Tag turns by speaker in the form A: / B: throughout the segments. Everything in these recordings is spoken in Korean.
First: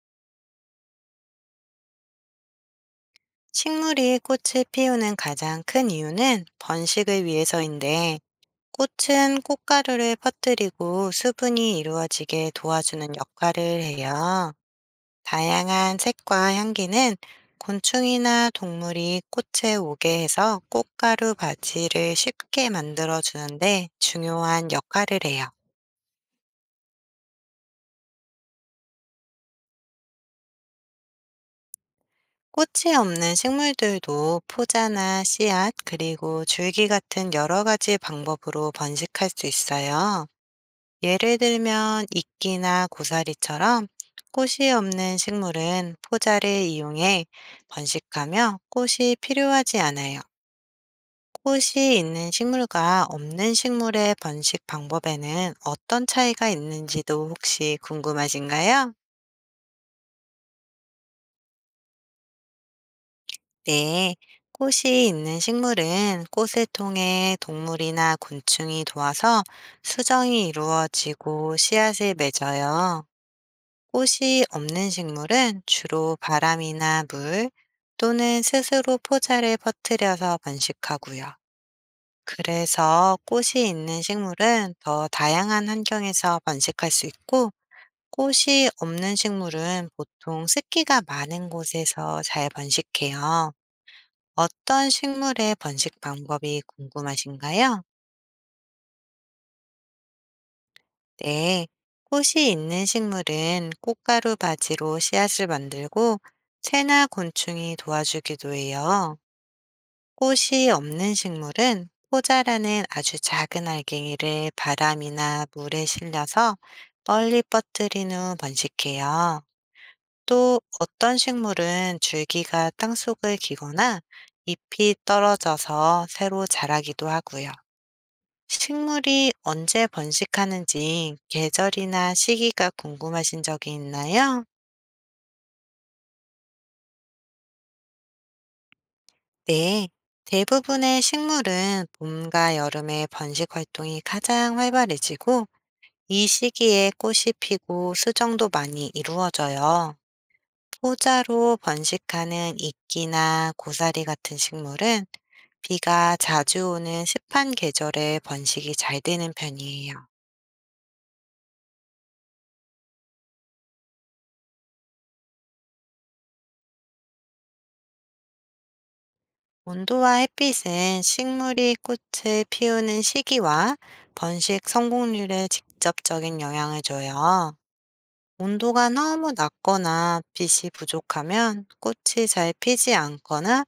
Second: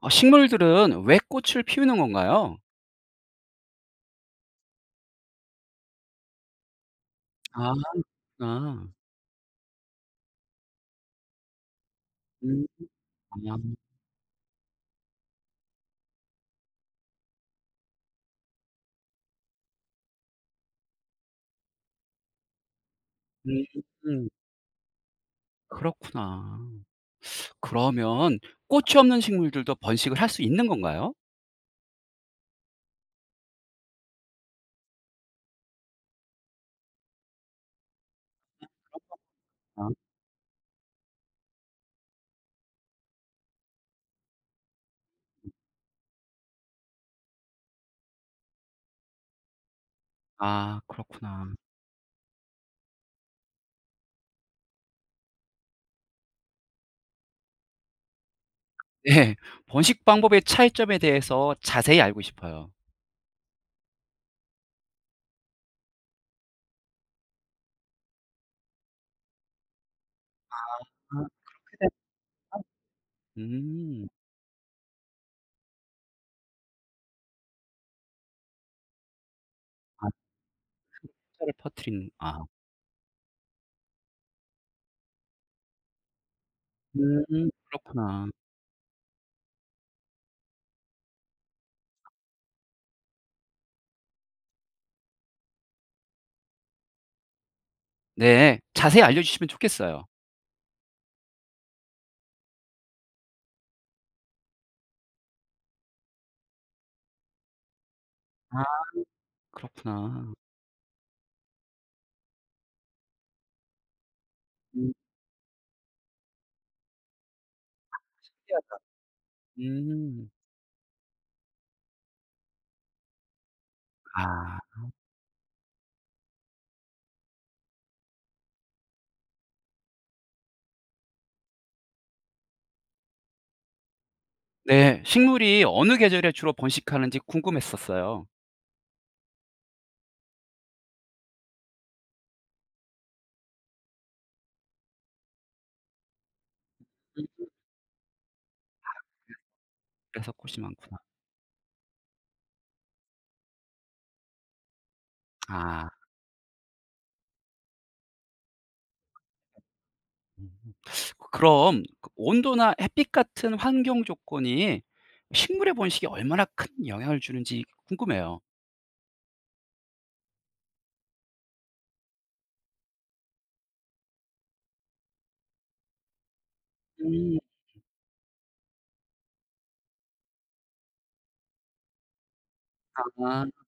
A: 아, 식물들은 왜 꽃을 피우는 건가요?
B: 식물이 꽃을 피우는 가장 큰 이유는 번식을
A: 아,
B: 위해서인데,
A: 그렇구나.
B: 꽃은 꽃가루를 퍼뜨리고 수분이 이루어지게
A: 음.
B: 도와주는
A: 아.
B: 역할을 해요. 다양한 색과 향기는 곤충이나 동물이 꽃에 오게 해서 꽃가루 바지를 쉽게 만들어
A: 음.
B: 주는데
A: 음,
B: 중요한 역할을 해요.
A: 그렇구나. 그러면 꽃이 없는 식물들도 번식을 할 수 있는 건가요?
B: 꽃이 없는 식물들도 포자나 씨앗, 그리고 줄기 같은 여러 가지 방법으로 번식할 수
A: 아.
B: 있어요. 예를 들면 이끼나 고사리처럼 꽃이 없는 식물은 포자를 이용해 번식하며 꽃이 필요하지 않아요.
A: 아, 그렇구나.
B: 꽃이 있는 식물과 없는 식물의 번식 방법에는 어떤 차이가 있는지도 혹시 궁금하신가요?
A: 네. 번식 방법의 차이점에 대해서 자세히 알고 싶어요.
B: 네. 꽃이 있는 식물은 꽃을 통해 동물이나 곤충이 도와서 수정이
A: 아,
B: 이루어지고
A: 그래.
B: 씨앗을 맺어요.
A: 음.
B: 꽃이 없는 식물은 주로 바람이나 물 또는 스스로 포자를
A: 아,
B: 퍼뜨려서 번식하고요.
A: 토사를 퍼뜨리는 아.
B: 그래서 꽃이 있는 식물은 더 다양한 환경에서 번식할 수
A: 음,
B: 있고,
A: 그렇구나.
B: 꽃이 없는 식물은 보통 습기가 많은 곳에서 잘 번식해요. 어떤 식물의 번식 방법이 궁금하신가요?
A: 네. 자세히 알려 주시면 좋겠어요.
B: 네, 꽃이 있는 식물은 꽃가루 바지로 씨앗을 만들고 새나 곤충이 도와주기도
A: 아,
B: 해요.
A: 그렇구나.
B: 꽃이 없는 식물은 포자라는 아주 작은 알갱이를
A: 음,
B: 바람이나 물에 실려서 멀리 뻗들인 후
A: 신기하다.
B: 번식해요.
A: 음.
B: 또 어떤 식물은 줄기가 땅속을 기거나
A: 아.
B: 잎이 떨어져서 새로 자라기도 하고요. 식물이 언제 번식하는지 계절이나 시기가 궁금하신 적이 있나요?
A: 네. 식물이 어느 계절에 주로 번식하는지 궁금했었어요.
B: 네. 대부분의 식물은 봄과 여름에 번식 활동이 가장 활발해지고 이 시기에 꽃이
A: 음.
B: 피고 수정도 많이 이루어져요.
A: 그래서 꽃이 많구나.
B: 포자로 번식하는 이끼나 고사리 같은 식물은
A: 아.
B: 비가 자주 오는 습한 계절에 번식이 잘 되는 편이에요.
A: 음. 그럼 그 온도나 햇빛 같은 환경 조건이 식물의 번식에 얼마나 큰 영향을 주는지 궁금해요.
B: 온도와 햇빛은 식물이 꽃을 피우는 시기와 번식 성공률에 직접적인 영향을
A: 음.
B: 줘요. 온도가 너무 낮거나 빛이 부족하면 꽃이 잘 피지
A: 아,
B: 않거나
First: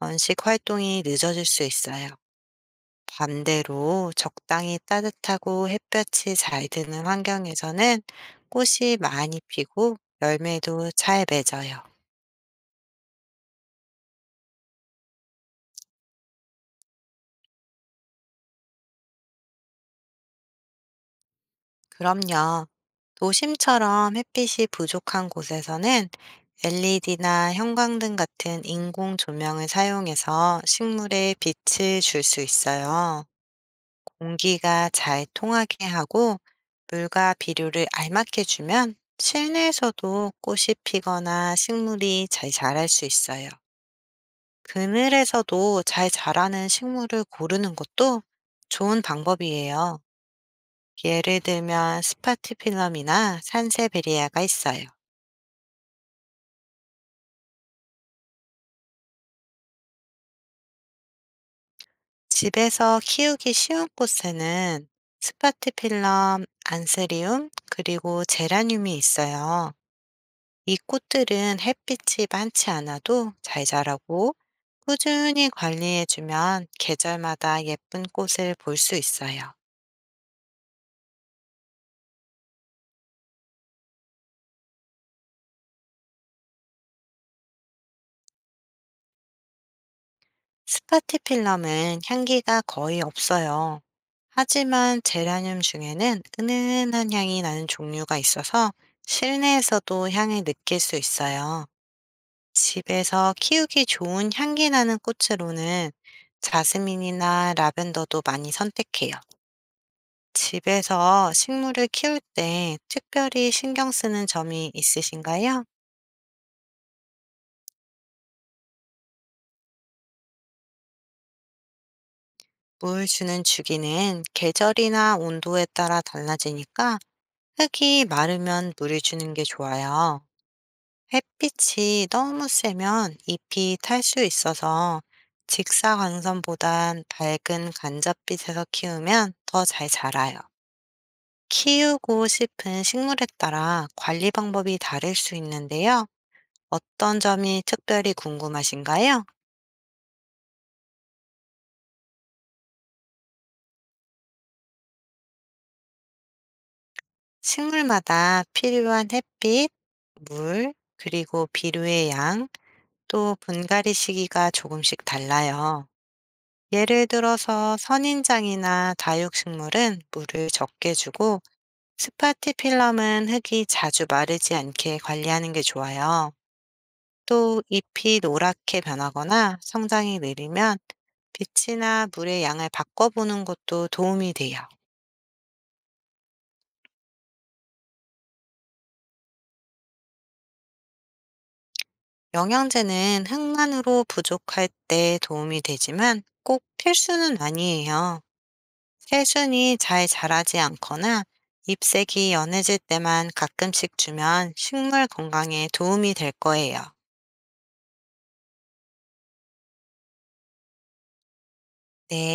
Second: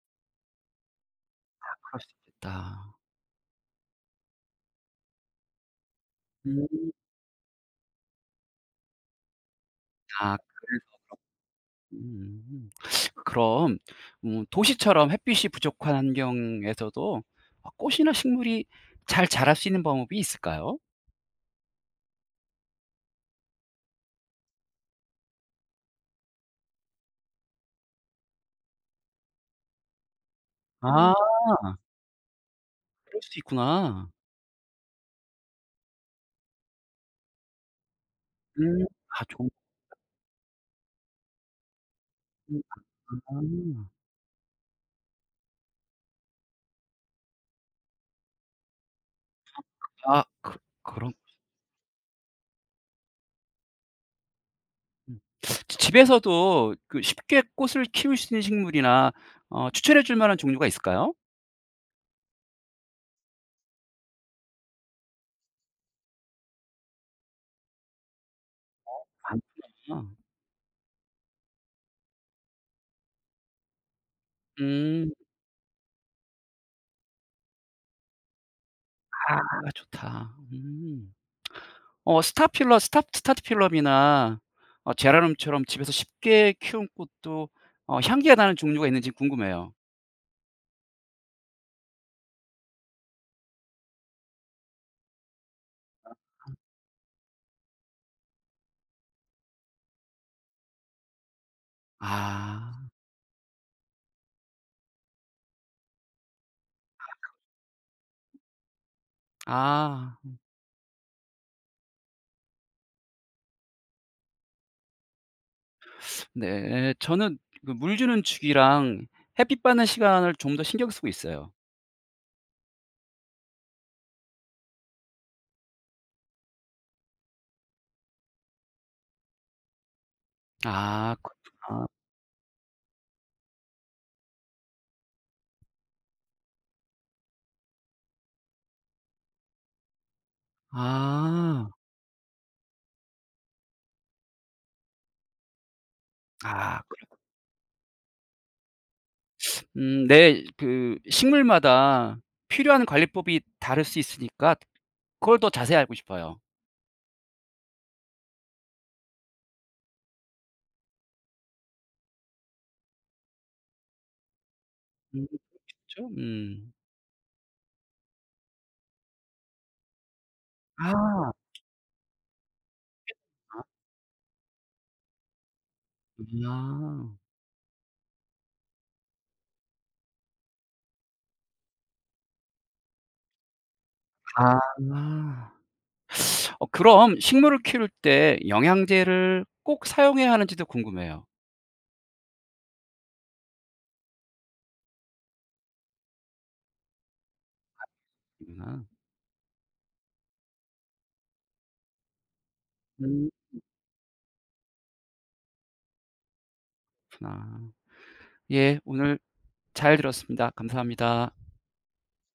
B: 번식 활동이 늦어질 수
A: 그럴 수
B: 있어요.
A: 있겠다.
B: 반대로 적당히 따뜻하고 햇볕이
A: 음.
B: 잘 드는 환경에서는 꽃이 많이 피고
A: 아,
B: 열매도
A: 그래서
B: 잘 맺어요.
A: 음. 그럼 도시처럼 햇빛이 부족한 환경에서도 꽃이나 식물이 잘 자랄 수 있는 방법이 있을까요?
B: 그럼요. 도심처럼 햇빛이 부족한 곳에서는 LED나 형광등 같은 인공 조명을 사용해서
A: 아,
B: 식물에 빛을 줄 수
A: 그럴
B: 있어요.
A: 수 있구나.
B: 공기가 잘 통하게 하고 물과 비료를 알맞게
A: 음.
B: 주면
A: 아, 좋은
B: 실내에서도 꽃이 피거나 식물이 잘
A: 음.
B: 자랄 수 있어요. 그늘에서도 잘 자라는 식물을 고르는 것도 좋은 방법이에요.
A: 아. 아, 그 그런
B: 예를 들면 스파티필럼이나 산세베리아가 있어요.
A: 음. 집에서도 그 쉽게 꽃을 키울 수 있는 식물이나 추천해 줄 만한 종류가 있을까요?
B: 집에서 키우기 쉬운 꽃에는 스파티필럼, 안스리움, 그리고 제라늄이 있어요.
A: 많구나.
B: 이 꽃들은 햇빛이 많지 않아도 잘 자라고
A: 음.
B: 꾸준히 관리해주면 계절마다 예쁜 꽃을 볼 수 있어요.
A: 아, 좋다. 음. 스타필러 스탑 스타트필럼이나 제라늄처럼 집에서 쉽게 키운 꽃도 향기가 나는 종류가 있는지 궁금해요.
B: 스파티필럼은 향기가 거의 없어요. 하지만 제라늄 중에는 은은한 향이 나는 종류가 있어서 실내에서도 향을 느낄 수 있어요.
A: 아.
B: 집에서 키우기 좋은 향기 나는 꽃으로는 자스민이나 라벤더도 많이 선택해요.
A: 아.
B: 집에서 식물을 키울 때 특별히 신경 쓰는 점이 있으신가요?
A: 네. 저는 그 물 주는 주기랑 햇빛 받는 시간을 좀 더 신경 쓰고 있어요.
B: 물 주는 주기는 계절이나 온도에 따라 달라지니까 흙이 마르면 물을 주는 게 좋아요.
A: 아, 그렇구나.
B: 햇빛이 너무 세면 잎이 탈 수 있어서 직사광선보단 밝은 간접빛에서 키우면 더 잘 자라요.
A: 아.
B: 키우고 싶은 식물에 따라 관리 방법이 다를 수 있는데요.
A: 아.
B: 어떤 점이 특별히 궁금하신가요?
A: 네. 그 식물마다 필요한 관리법이 다를 수 있으니까 그걸 더 자세히 알고 싶어요.
B: 식물마다 필요한 햇빛, 물, 그리고 비료의 양, 또 분갈이 시기가 조금씩
A: 음.
B: 달라요.
A: 그쵸? 음.
B: 예를 들어서 선인장이나 다육식물은 물을 적게
A: 아.
B: 주고 스파티필럼은 흙이 자주 마르지 않게 관리하는 게 좋아요.
A: 그렇구나.
B: 또 잎이 노랗게 변하거나 성장이 느리면 빛이나 물의 양을 바꿔보는 것도 도움이
A: 아.
B: 돼요.
A: 그럼 식물을 키울 때 영양제를 꼭 사용해야 하는지도 궁금해요.
B: 영양제는 흙만으로 부족할 때 도움이 되지만 꼭 필수는 아니에요.
A: 음.
B: 새순이 잘 자라지 않거나 잎색이 연해질 때만
A: 음,
B: 가끔씩 주면 식물 건강에 도움이 될 거예요.
A: 그렇구나. 예. 오늘 잘 들었습니다. 감사합니다.
B: 네.